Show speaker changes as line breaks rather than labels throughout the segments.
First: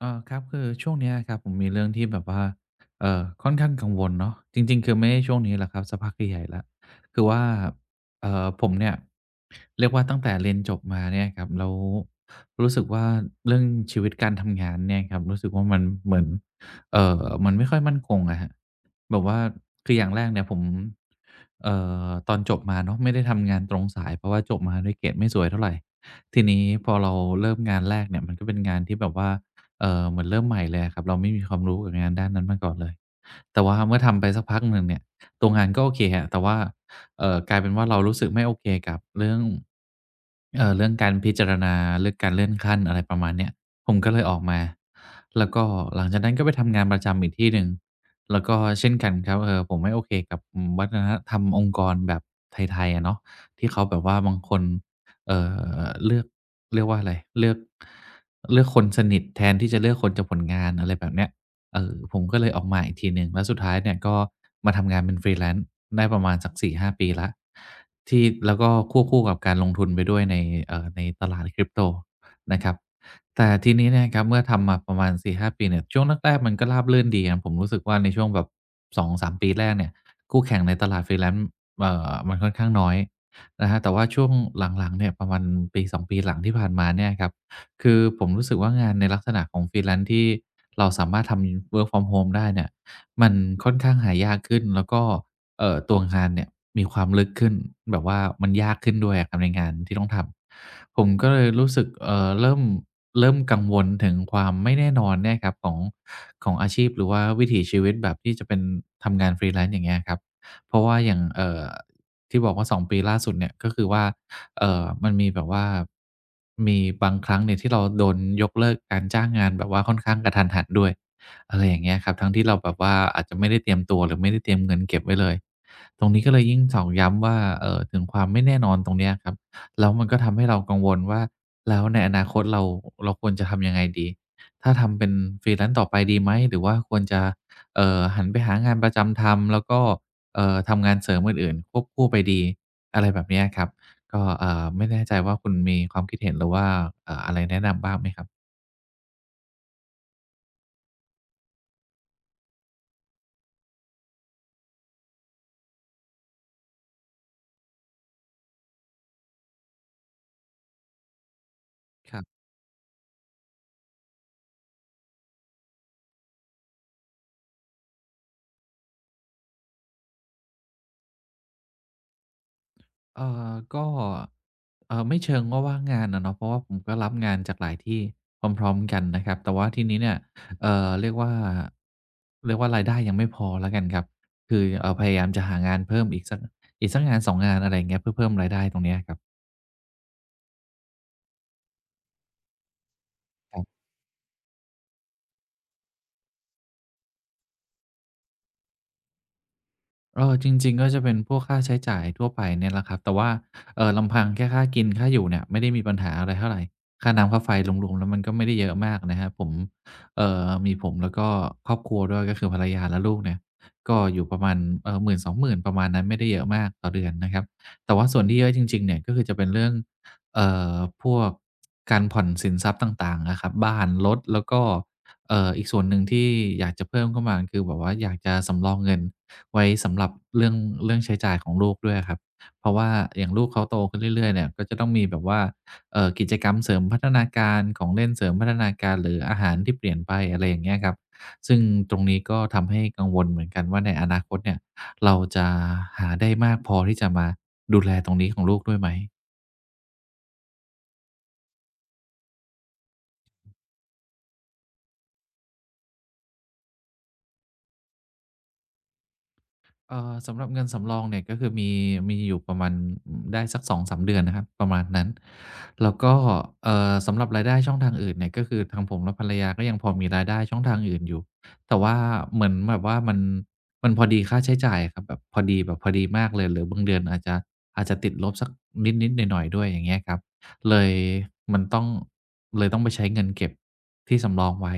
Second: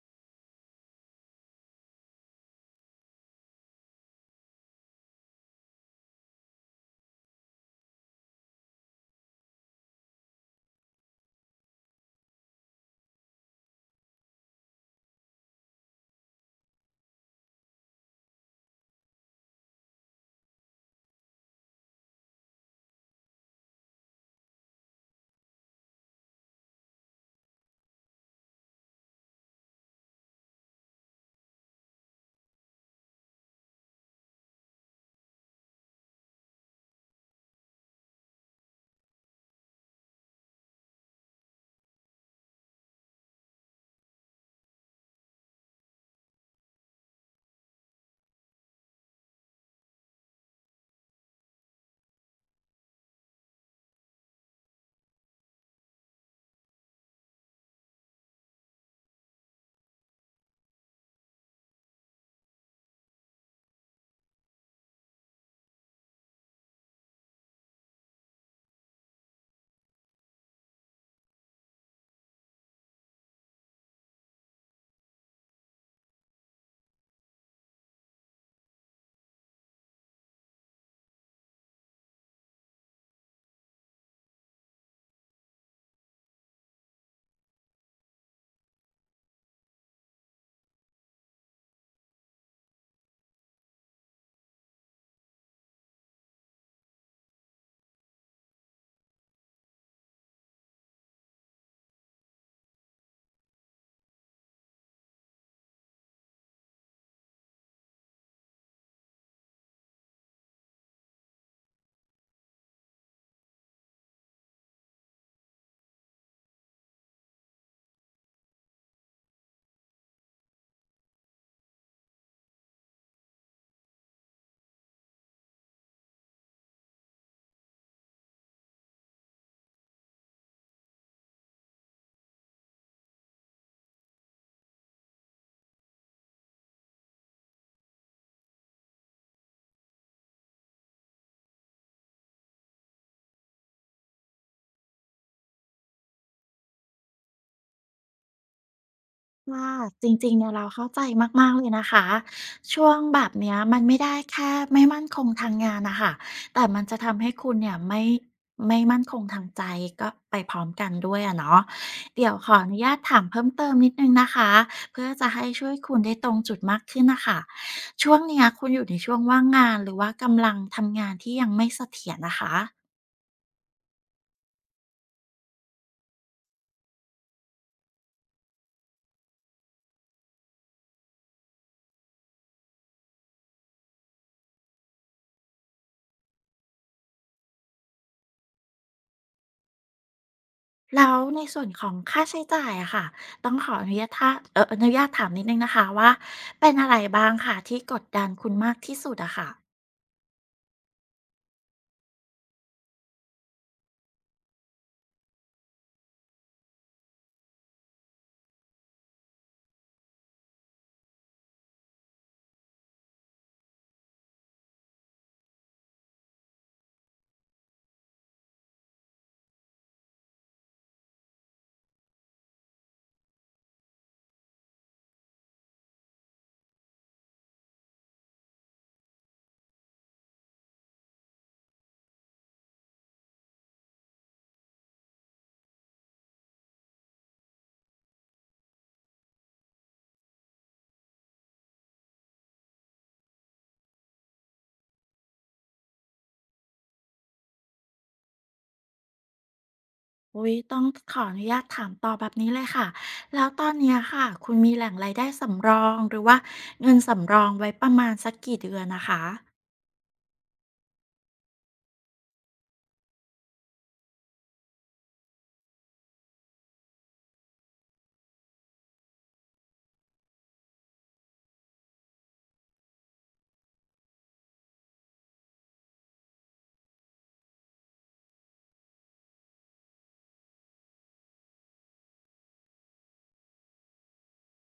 เออครับคือช่วงเนี้ยครับผมมีเรื่องที่แบบว่าค่อนข้างกังวลเนาะจริงๆคือไม่ใช่ช่วงนี้แหละครับสักพักใหญ่ๆละคือว่าผมเนี่ยเรียกว่าตั้งแต่เรียนจบมาเนี่ยครับแล้วรู้สึกว่าเรื่องชีวิตการทำงานเนี่ยครับรู้สึกว่ามันเหมือนมันไม่ค่อยมั่นคงอะฮะแบบว่าคืออย่างแรกเนี่ยผมเอ่ตอนจบมาเนาะไม่ได้ทำงานตรงสายเพราะว่าจบมาด้วยเกรดไม่สวยเท่าไหรทีนี้พอเราเริ่มงานแรกเนี่ยมันก็เป็นงานที่แบบว่า เหมือนเริ่มใหม่เลยอะครับเราไม่มีความรู้กับงานด้านนั้นมาก่อนเลยแต่ว่าเมื่อทำไปสักพักหนึ่งเนี่ยตัวงานก็โอเคครับแต่ว่ากลายเป็นว่าเรารู้สึกไม่โอเคกับเรื่องเรื่องการพิจารณาเรื่องการเลื่อนขั้นอะไรประมาณเนี้ยผมก็เลยออกมาแล้วก็หลังจากนั้นก็ไปทำงานประจำอีกที่หนึ่งแล้วก็เช่นกันครับผมไม่โอเคกับวัฒนธรรมองค์กรแบบไทยๆอะเนาะที่เขาแบบว่าบางคน เอ่เลือกเรียกว่าอะไรเลือกเลือกคนสนิทแทนที่จะเลือกคนจากผลงานอะไรแบบเนี้ยผมก็เลยออกมาอีกทีหนึ่งแล้วสุดท้ายเนี่ยก็มาทำงานเป็น Freelance ได้ประมาณสัก4-5ปีแล้วที่แล้วก็ควบคู่กับการลงทุนไปด้วยในในตลาด Crypto นะครับแต่ทีนี้เนี่ยครับเมื่อทำมาประมาณ4-5ปีเนี่ยช่วงแรกๆมันก็ราบรื่นดีครับผมรู้สึกว่าในช่วงแบบ2-3ปีแรกเนี่ยคู่แข่งในตลาด Freelance มันค่อนข้างน้อย นะฮะแต่ว่าช่วงหลังๆเนี่ยประมาณปี2ปีหลังที่ผ่านมาเนี่ยครับคือผมรู้สึกว่างานในลักษณะของ Freelance ที่เราสามารถทำ Work from Home ได้เนี่ยมันค่อนข้างหายากขึ้นแล้วก็ตัวงานเนี่ยมีความลึกขึ้นแบบว่ามันยากขึ้นด้วยอะครับในงานที่ต้องทำผมก็เลยรู้สึกเริ่มกังวลถึงความไม่แน่นอนเนี่ยครับของของอาชีพหรือว่าวิถีชีวิตแบบที่จะเป็นทำงาน Freelance อย่างเงี้ยครับเพราะว่าอย่างที่บอกว่า2ปีล่าสุดเนี่ยก็คือว่ามันมีแบบว่ามีบางครั้งเนี่ยที่เราโดนยกเลิกการจ้างงานแบบว่าค่อนข้างกะทันหันด้วยอะไรอย่างเงี้ยครับทั้งที่เราแบบว่าอาจจะไม่ได้เตรียมตัวหรือไม่ได้เตรียมเงินเก็บไว้เลยตรงนี้ก็เลยยิ่งตอกย้ำว่าถึงความไม่แน่นอนตรงเนี้ยครับแล้วมันก็ทำให้เรากังวลว่าแล้วในอนาคตเราควรจะทำยังไงดีถ้าทำเป็น Freelance ต่อไปดีไหมหรือว่าควรจะหันไปหางานประจำทำแล้วก็ ทำงานเสริมอื่นๆควบคู่ไปดีอะไรแบบเนี้ยครับก็ไม่แน่ใจว่าคุณมีความคิดเห็นหรือว่าอะไรแนะนำบ้างไหมครับ
ค่ะจริงๆเนี่ยเราเข้าใจมากๆเลยนะคะช่วงแบบเนี้ยมันไม่ได้แค่ไม่มั่นคงทางงานนะคะแต่มันจะทำให้คุณเนี่ยไม่มั่นคงทางใจก็ไปพร้อมกันด้วยอะเนาะ
ครั
เดี๋ยว
บ
ขออนุญาตถามเพิ่มเติมนิดนึงนะคะเพื่อจะให้ช่วยคุณได้ตรงจุดมากขึ้นนะคะช่วงเนี้ยคุณอยู่ในช่วงว่างงานหรือว่ากำลังทำงานที่ยังไม่เสถียรนะคะ
ก็ไม่เชิงว่าว่างงานอะเนาะเพราะว่าผมก็รับงานจากหลายที่พร้อมๆกันนะครับแต่ว่าทีนี้เนี่ยเรียกว่ารายได้ยังไม่พอแล้วกันครับคือพยายามจะหางานเพิ่มอีกสักงาน2งงานอะไรอย่างเงี้ยเพื่อเพิ่มรายได้ตรงเนี้ยครับ
แล้วในส่วนของค่าใช้จ่ายอะค่ะต้อ
ค
ง
รั
ขอ
บ
อนุญาตท่าเอ่ออนุญาตถามนิดหนึ่งนะคะว่าเป็นอะไรบ้างค่ะที่กดดันคุณมากที่สุดอะค่ะ
เออจริงๆก็จะเป็นพวกค่าใช้จ่ายทั่วไปเนี่ยแหละครับแต่ว่าลำพังแค่ค่ากินค่าอยู่เนี่ยไม่ได้มีปัญหาอะไรเท่าไรค่าน้ำค่าไฟรวมๆแล้วมันก็ไม่ได้เยอะมากนะครับผมมีผมแล้วก็ครอบครัวด้วยก็คือภรรยาและลูกเนี่ยก็อยู่ประมาณ10,000-20,000ประมาณนั้นไม่ได้เยอะมากต่อเดือนนะครับแต่ว่าส่วนที่เยอะจริงๆเนี่ยก็คือจะเป็นเรื่องเอ่อพวกการผ่อนสินทรัพย์ต่างๆอะครับบ้านรถแล้วก็ อีกส่วนหนึ่งที่อยากจะเพิ่มเข้ามาคือแบบว่าอยากจะสำรองเงินไว้สำหรับเรื่องเรื่องใช้จ่ายของลูกด้วยอะครับเพราะว่าอย่างลูกเขาโตขึ้นเรื่อยๆเนี่ยก็จะต้องมีแบบว่ากิจกรรมเสริมพัฒนาการของเล่นเสริมพัฒนาการหรืออาหารที่เปลี่ยนไปอะไรอย่างเงี้ยครับซึ่งตรงนี้ก็ทำให้กังวลเหมือนกันว่าในอนาคตเนี่ยเราจะหาได้มากพอที่จะมาดูแลตรงนี้ของลูกด้วยไหม
อุ๊ยต้องขออนุญาตถามต่อแบบนี้เลยค่ะแล้วตอนเนี้ยค่ะคุณมีแหล่งรายได้สำรองหรือว่าเงินสำรองไว้ประมาณสักกี่เดือนนะคะ
สำหรับเงินสำรองเนี่ยก็คือมีอยู่ประมาณได้สักสองสามเดือนนะครับประมาณนั้นแล้วก็สำหรับรายได้ช่องทางอื่นเนี่ยก็คือทางผมและภรรยาก็ยังพอมีรายได้ช่องทางอื่นอยู่แต่ว่าเหมือนแบบว่ามันพอดีค่าใช้จ่ายครับแบบพอดีแบบพอดีมากเลยหรือบางเดือนอาจจะติดลบสักนิดนิดหน่อยหน่อยๆด้วยอย่างเงี้ยครับเลยมันต้องเลยต้องไปใช้เงินเก็บที่สำรองไว้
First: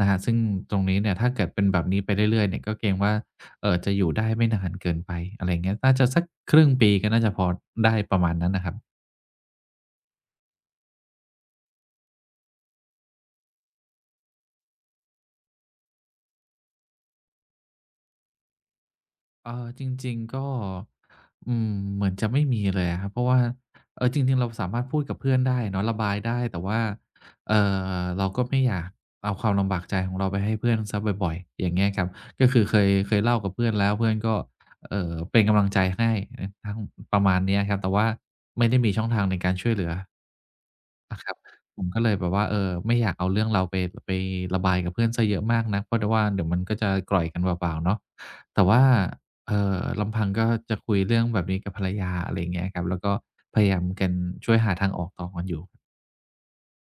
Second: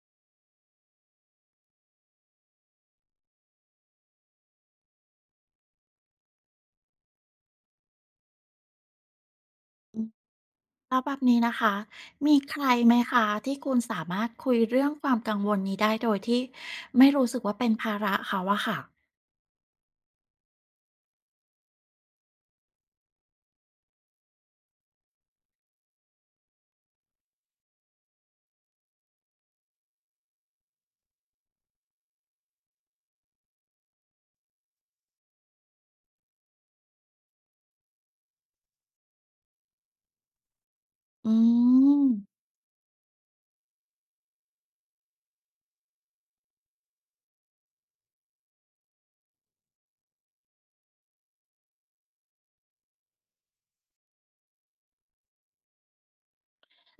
นะฮะซึ่งตรงนี้เนี่ยถ้าเกิดเป็นแบบนี้ไปเรื่อยๆเนี่ยก็เกรงว่า จะอยู่ได้ไม่นานเกินไปอะไรอย่างเงี้ยน่าจะสักครึ่งปีก็น่าจะพอได้ประมาณนั้นน่ะครับ
แล้วแบบนี้นะคะมีใครไหมคะที่คุณสามารถคุยเรื่องความกังวลนี้ได้โดยที่ไม่รู้สึกว่าเป็นภาระเขาอะค่ะ
จริงๆก็อืมเหมือนจะไม่มีเลยอะครับเพราะว่าเออจริงๆเราสามารถพูดกับเพื่อนได้เนาะระบายได้แต่ว่าเอ่เราก็ไม่อยากเอาความลำบากใจของเราไปให้เพื่อนเสียบ่อยๆอย่างเงี้ยครับก็คือเคยเล่ากับเพื่อนแล้วเพื่อนก็เป็นกำลังใจให้อทั้งประมาณเนี้ยครับแต่ว่าไม่ได้มีช่องทางในการช่วยเหลือ อะค
อื
รับผมก็
ม
เลยแบบว่าเออไม่อยากเอาเรื่องเราไประบายกับเพื่อนเสียเยอะมากนักเพราะดว่าเดี๋ยวมันก็จะกร่อยกันเปล่าๆเนาะแต่ว่าลำพังก็จะคุยเรื่องแบบนี้กับภรรยาอะไรอย่างเงี้ยครับแล้วก็พยายามกันช่วยหาทางออกต่อกันอยู่คร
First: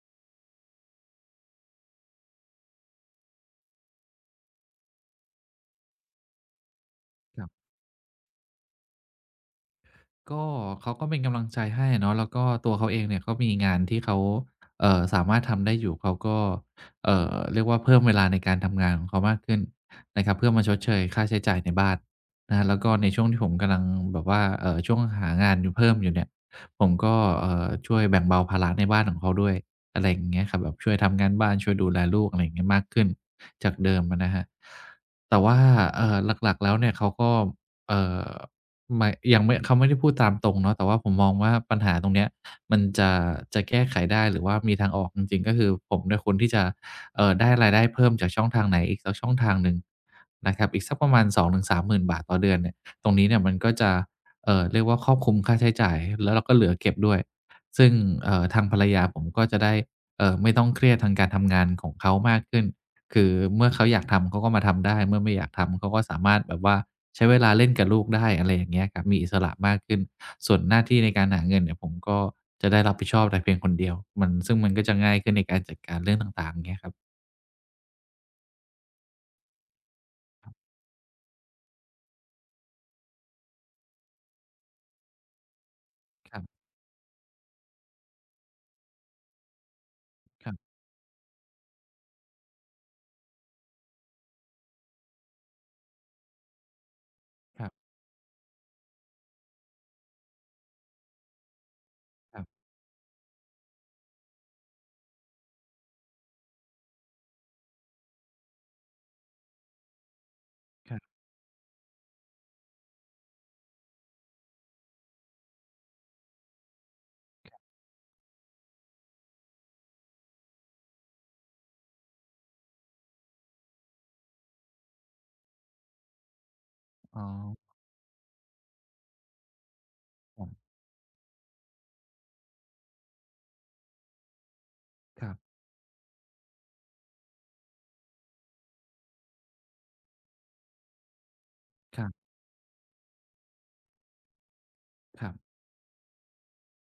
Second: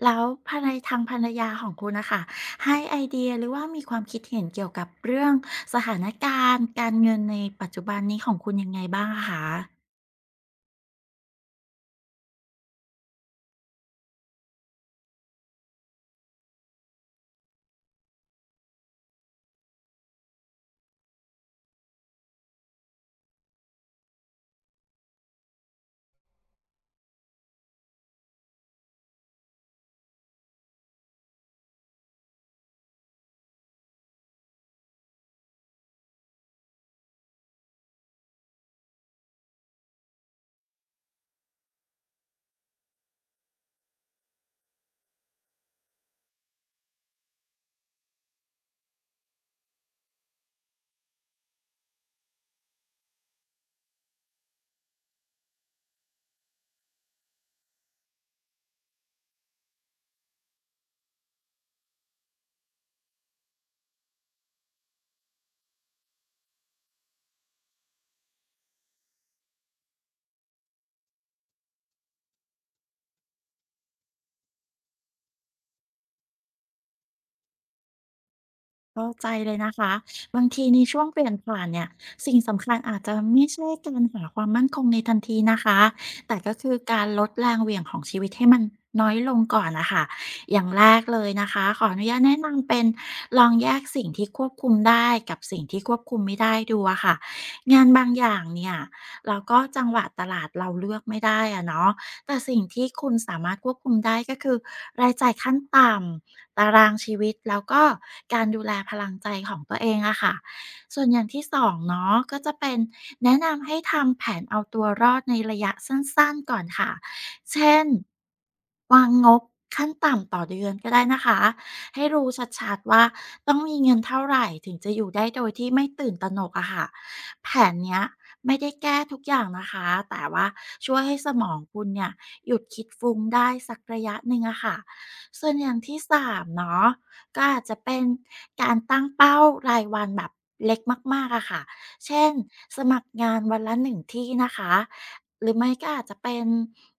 แล้วภรรยาของคุณนะค่ะให้ไอเดียหรือว่ามีความคิดเห็นเกี่ยวกับเรื่องสถานการณ์การเงินใน
ับ
ปัจจุบันนี้ของคุณยังไงบ้างอะคะ
ก็เขาก็เป็นกำลังใจให้เนาะแล้วก็ตัวเขาเองเนี่ยก็มีงานที่เขาสามารถทำได้อยู่เขาก็เรียกว่าเพิ่มเวลาในการทำงานของเขามากขึ้นนะครับเพื่อมาชดเชยค่าใช้จ่ายในบ้านนะครับแล้วก็ในช่วงที่ผมกำลังแบบว่าช่วงหางานอยู่เพิ่มอยู่เนี่ยผมก็ช่วยแบ่งเบาภาระในบ้านของเขาด้วยอะไรอย่างเงี้ยครับแบบช่วยทำงานบ้านช่วยดูแลลูกอะไรอย่างเงี้ยมากขึ้นจากเดิมอะนะครับแต่ว่าเอ่อหลักๆแล้วเนี่ยเขาก็เอ่อ หมายยังไม่เขาไม่ได้พูดตามตรงเนาะแต่ว่าผมมองว่าปัญหาตรงเนี้ยมันจะแก้ไขได้หรือว่ามีทางออกจริงๆก็คือผมเนี่ยควรที่จะได้รายได้เพิ่มจากช่องทางไหนอีกสักช่องทางหนึ่งนะครับอีกสักประมาณ2-30,000บาทต่อเดือนเนี่ยตรงนี้เนี่ยมันก็จะเรียกว่าครอบคลุมค่าใช้จ่ายแล้วเราก็เหลือเก็บด้วยซึ่งทางภรรยาผมก็จะได้ไม่ต้องเครียดทางการทำงานของเขามากขึ้นคือเมื่อเขาอยากทำเขาก็มาทำได้เมื่อไม่อยากทำเขาก็สามารถแบบว่า ใช้เวลาเล่นกับลูกได้อะไรอย่างเงี้ยครับมีอิสระมากขึ้นส่วนหน้าที่ในการหาเงินเนี่ยผมก็จะได้รับผิดชอบแต่เพียงคนเดียวซึ่งมันก็จะง่ายขึ้นในการจัดการเรื่องต่างๆเงี้ยครับ
เข้าใจเลยนะคะบางทีในช่วงเปลี่ยนผ่านเนี่ยสิ่งสำคัญอาจจะไม่ใช่การหาความมั่นคงในทันทีนะคะ
ค
แต่
รั
ก็
บ
คือการลดแรงเหวี่ยงของชีวิตให้มันน้อยลงก่อนนะคะ
ครั
อย่าง
บ
แรกเลยนะคะขออนุญาตแนะนำเป็นลองแยกสิ่งที่ควบคุมได้กับสิ่งที่ควบคุมไม่ได้ดูอะค่ะ
ครับ
งานบางอย่างเนี่ยเราก็จังหวะตลาดเราเลือกไม่ได้อะเนาะแต่
ครั
สิ่ง
บ
ที่คุณสามารถควบคุมได้ก็คือรายจ่ายขั้นต่ำ ตารางชีวิตแล้วก็การดูแลพลังใจของตัวเองอะค่ะ
ครั
ส่วน
บ
อย่างที่สองเนาะก็จะเป็นแนะนำให้ทำแผนเอาตัวรอดในระยะสั้นๆก่อนค่ะเช่นวางงบขั้นต่ำต่อเดือนก็ได้นะคะให้รู้ชัดๆว่าต้องมีเงินเท่าไหรถึงจะอยู่ได้โดยที่ไม่ตื่นตระหนกอะค่ะ
อ๋อ
แผนเนี้ยไม่ได้แก้ทุกอย่างนะคะแต่
ครั
ว่า
บ
ช่วยให้สมองคุณเนี่ยหยุดคิดฟุ้งได้สักระยะหนึ่งอะค่ะ
ครับ
ส่วนอย่างที่สามเนาะก็อาจจะเป็นการตั้งเป้ารายวันแบบเล็กมากๆอะค่ะ
ครับ
เช่นสมัครงานวันละหนึ่งที่นะคะ
ครั
หรื
บ
อไม่ก็อาจจะเป็น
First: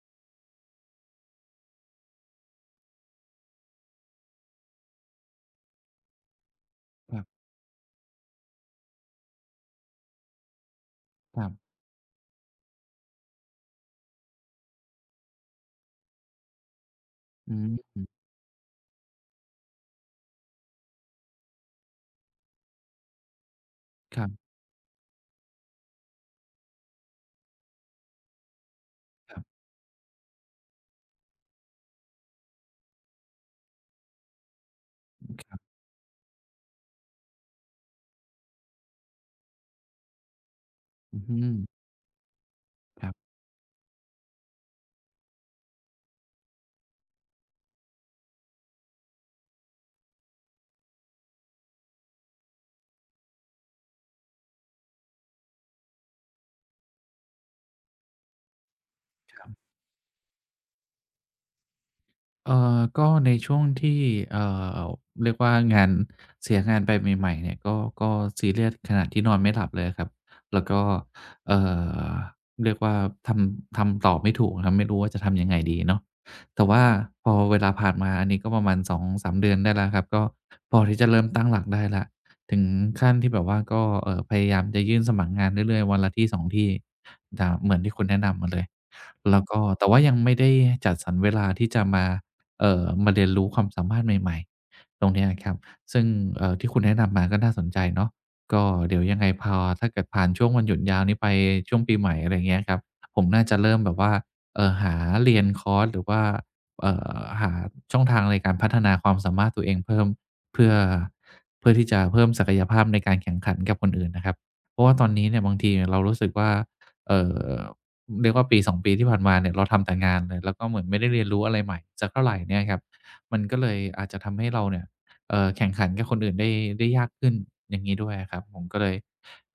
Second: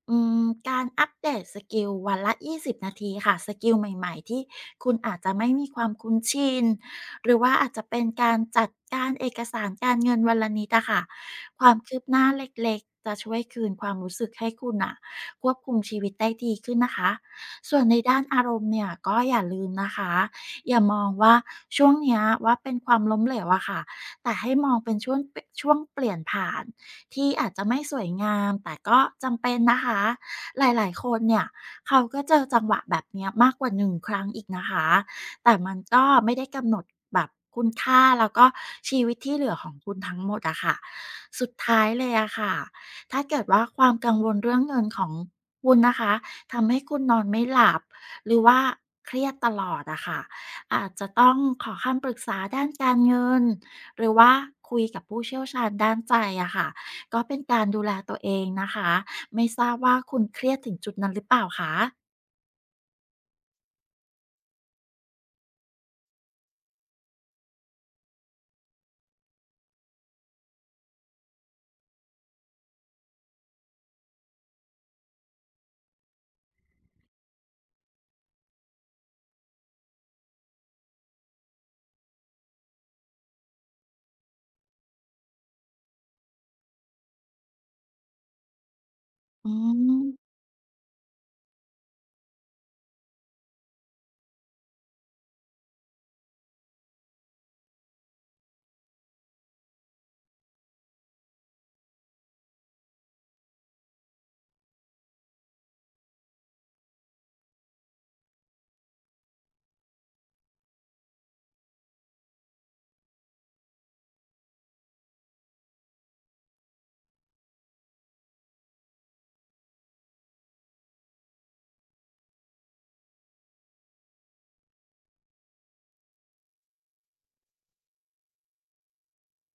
อืมการอัปเดตสกิลวันละ20 นาทีค่ะสกิลใหม่ๆที่คุณอาจจะไม่มีความคุ้นชิน
ครั
หรือ
บ
ว่าอาจจะเป็นการจัดการเอกสารการเงินวันละนิดอะค่ะ
ครับ
ความคืบหน้าเล็กๆจะช่วยคืนความรู้สึกให้คุณอ่ะควบคุมชีวิตได้ดีขึ้นนะคะ
อื
ส่วนในด้าน
ม
อารมณ์เนี่ยก็อย่าลืมนะคะอย่ามองว่าช่วงเนี้ยว่าเป็นความล้มเหลวอะค่ะ
ครั
แต่ให้
บ
มองเป็นช่วงเปลี่ยนผ่านที่อาจจะไม่สวยงามแต่ก็
ครั
จำ
บ
เป็นนะคะหลายๆคนเนี่ยเขาก็เจอจังหวะแบบเนี้ยมากกว่าหนึ่งครั้งอีกนะคะ
ค
แต่
รั
มั
บ
นก็ไม่ได้กำหนดแบบคุณค่าแล้วก็ชีวิตที่เหลือของคุณทั้งหมดอะค่ะ
อือฮึ
สุดท้ายเลยอะค่ะ
ครั
ถ้า
บ
เกิดว่าความกังวลเรื่องเงินของคุณนะคะ ทำให้คุณนอนไม่หลับหรือว่าเครียดตลอดอะค่ะอาจจะต้องขอคำปรึกษาด้านการเงินหรือว่าคุยกับผู้เชี่ยวชาญด้านใจอะค่ะก็เป็นการดูแลตัวเองนะคะ
ค
ไม่
รั
ท
บ
ราบว่าคุณเครียดถึงจุดนั้นหรือเปล่าคะ
ก็ในช่วงที่เอ่อเรียกว่างานเสียงานไปใหม่ๆเนี่ยก็ก็ซีเรียสขนาดที่นอนไม่หลับเลยอะครับ แล้วก็เอ่อเรียกว่าทำต่อไม่ถูกอะครับไม่รู้ว่าจะทำยังไงดีเนาะแต่ว่าพอเวลาผ่านมาอันนี้ก็ประมาณสองสามเดือนได้แล้วครับก็พอที่จะเริ่มตั้งหลักได้แล้วถึงขั้นที่แบบว่าก็พยายามจะยื่นสมัครงานเรื่อยๆวันละที่สองที่ดเหมือนที่คุณแนะนำมาเลยแล้ว
อื
ก็แต่ว่ายังไม่
ม
ได้จัดสรรเวลาที่จะมา มาเรียนรู้ความสามารถใหม่ๆตรงเนี้ยครับซึ่งที่คุณแนะนำมาก็น่าสนใจเนาะก็เดี๋ยวยังไงพอถ้าเกิดผ่านช่วงวันหยุดยาวนี้ไปช่วงปีใหม่อะไรอย่างเงี้ยครับผมน่าจะเริ่มแบบว่าหาเรียนคอร์สหรือว่าหาช่องทางในการพัฒนาความสามารถตัวเองเพิ่มเพื่อเพื่อที่จะเพิ่มศักยภาพในการแข่งขันกับคนอื่นนะครับเพราะว่าตอนนี้เนี่ยบางทีเรารู้สึกว่าเอ่อ เรียกว่าปีสองปีที่ผ่านมาเนี่ยเราทำแต่งานเลยแล้วก็เหมือนไม่ได้เรียนรู้อะไรใหม่สักเท่าไรเนี่ยครับมันก็เลยอาจจะทำให้เราเนี่ยแข่งขันกับคนอื่นได้ยากขึ้นอย่างงี้ด้วยอะครับผมก็เลย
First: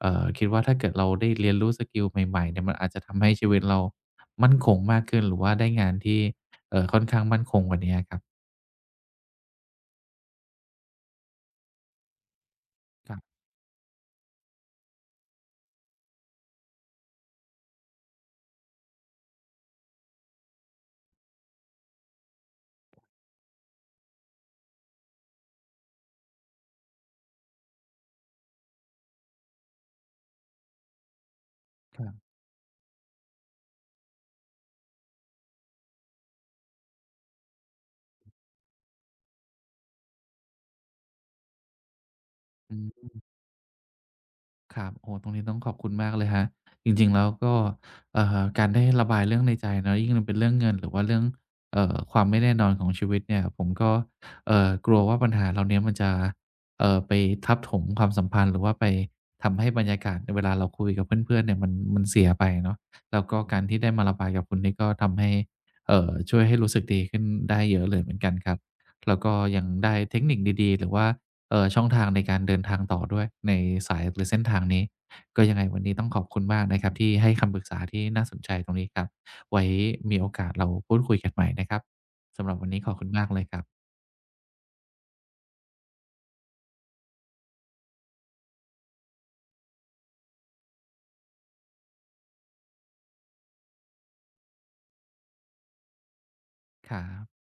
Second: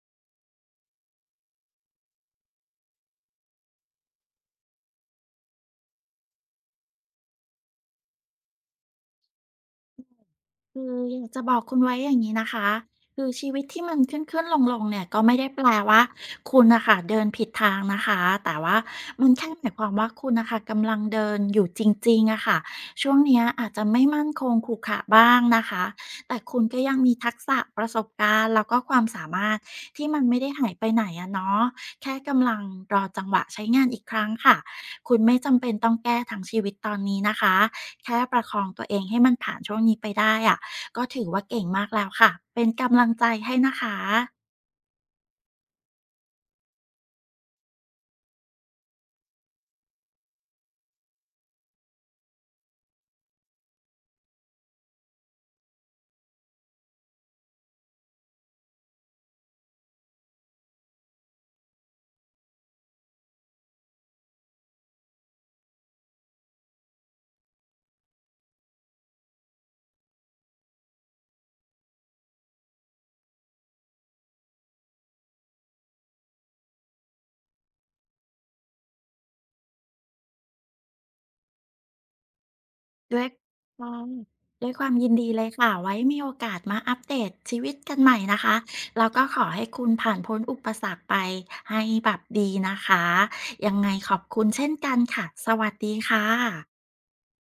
คิดว่าถ้าเกิดเราได้เรียนรู้สกิลใหม่ๆเนี่ยมันอาจจะทำให้ชีวิตเรามั่นคงมากขึ้นหรือว่าได้งานที่ค่อนข้างมั่นคงกว่าเนี้ยครับ
คืออยากจะบอกคุณไว้อย่างนี้นะคะคือ
ค
ชีวิตที่มันขึ้นๆลงๆเนี่ยก็ไม่ได้แปลว่าคุณนะคะเดินผิดทางนะคะแต่ว่ามันแค่หมายความว่าคุณนะคะกำลังเดินอยู่จริงๆอะค่ะช่วงเนี้ยอาจจะไม่มั่นคงขรุขระบ้างนะคะแต่คุณก็ยังมีทักษะประสบการณ์แล้วก็ความสามารถที่มันไม่ได้หายไปไหนอะเนาะ
รับ
แค่กำลังรอจังหวะใช้งานอีกครั้งค่ะคุณไม่จำเป็นต้องแก้ทั้งชีวิตตอนนี้นะคะแค่ประคองตัวเองให้มันผ่านช่วงนี้ไปได้อะ ก็ถือว่าเก่งมากแล้วค่ะ เป็น
ๆอื
กำลั
ม
งใจให้นะคะ
ครับโอ้ตรงนี้ต้องขอบคุณมากเลยครับจริงๆแล้วก็การได้ระบายเรื่องในใจเนาะยิ่งมันเป็นเรื่องเงินหรือว่าเรื่องความไม่แน่นอนของชีวิตเนี่ยผมก็กลัวว่าปัญหาเหล่าเนี้ยมันจะไปทับถมความสัมพันธ์หรือว่าไปทำให้บรรยากาศในเวลาเราคุยกับเพื่อนๆเนี่ยมันเสียไปเนาะแล้วก็การที่ได้มาระบายกับคุณนี่ก็ทำให้ช่วยให้รู้สึกดีขึ้นได้เยอะเลยเหมือนกันครับแล้วก็ยังได้เทคนิคดีๆหรือว่า ช่องทางในการเดินทางต่อด้วยในสายหรือเส้นทางนี้ก็ยังไงวันนี้ต้องขอบคุณมากนะครับที่ให้คำปรึกษาที่น่าสนใจตรงนี้ครับไว้มีโอกาสเราพูดคุยกันใหม่นะครับสำหรับวันนี้ขอบคุณ
ด้ว
มา
ย
กเลยครับ
ค่ะด้วยความยินดีเลยค่ะ ไว้มีโอกาสมาอัปเดตชีวิตกันใหม่นะคะ แล้วก็ขอให้คุณผ่านพ้นอุปสรรคไปให้แบบดีนะคะ ยังไงขอบคุณเช่นกันค่ะ สวัสดีค่ะ
ครับ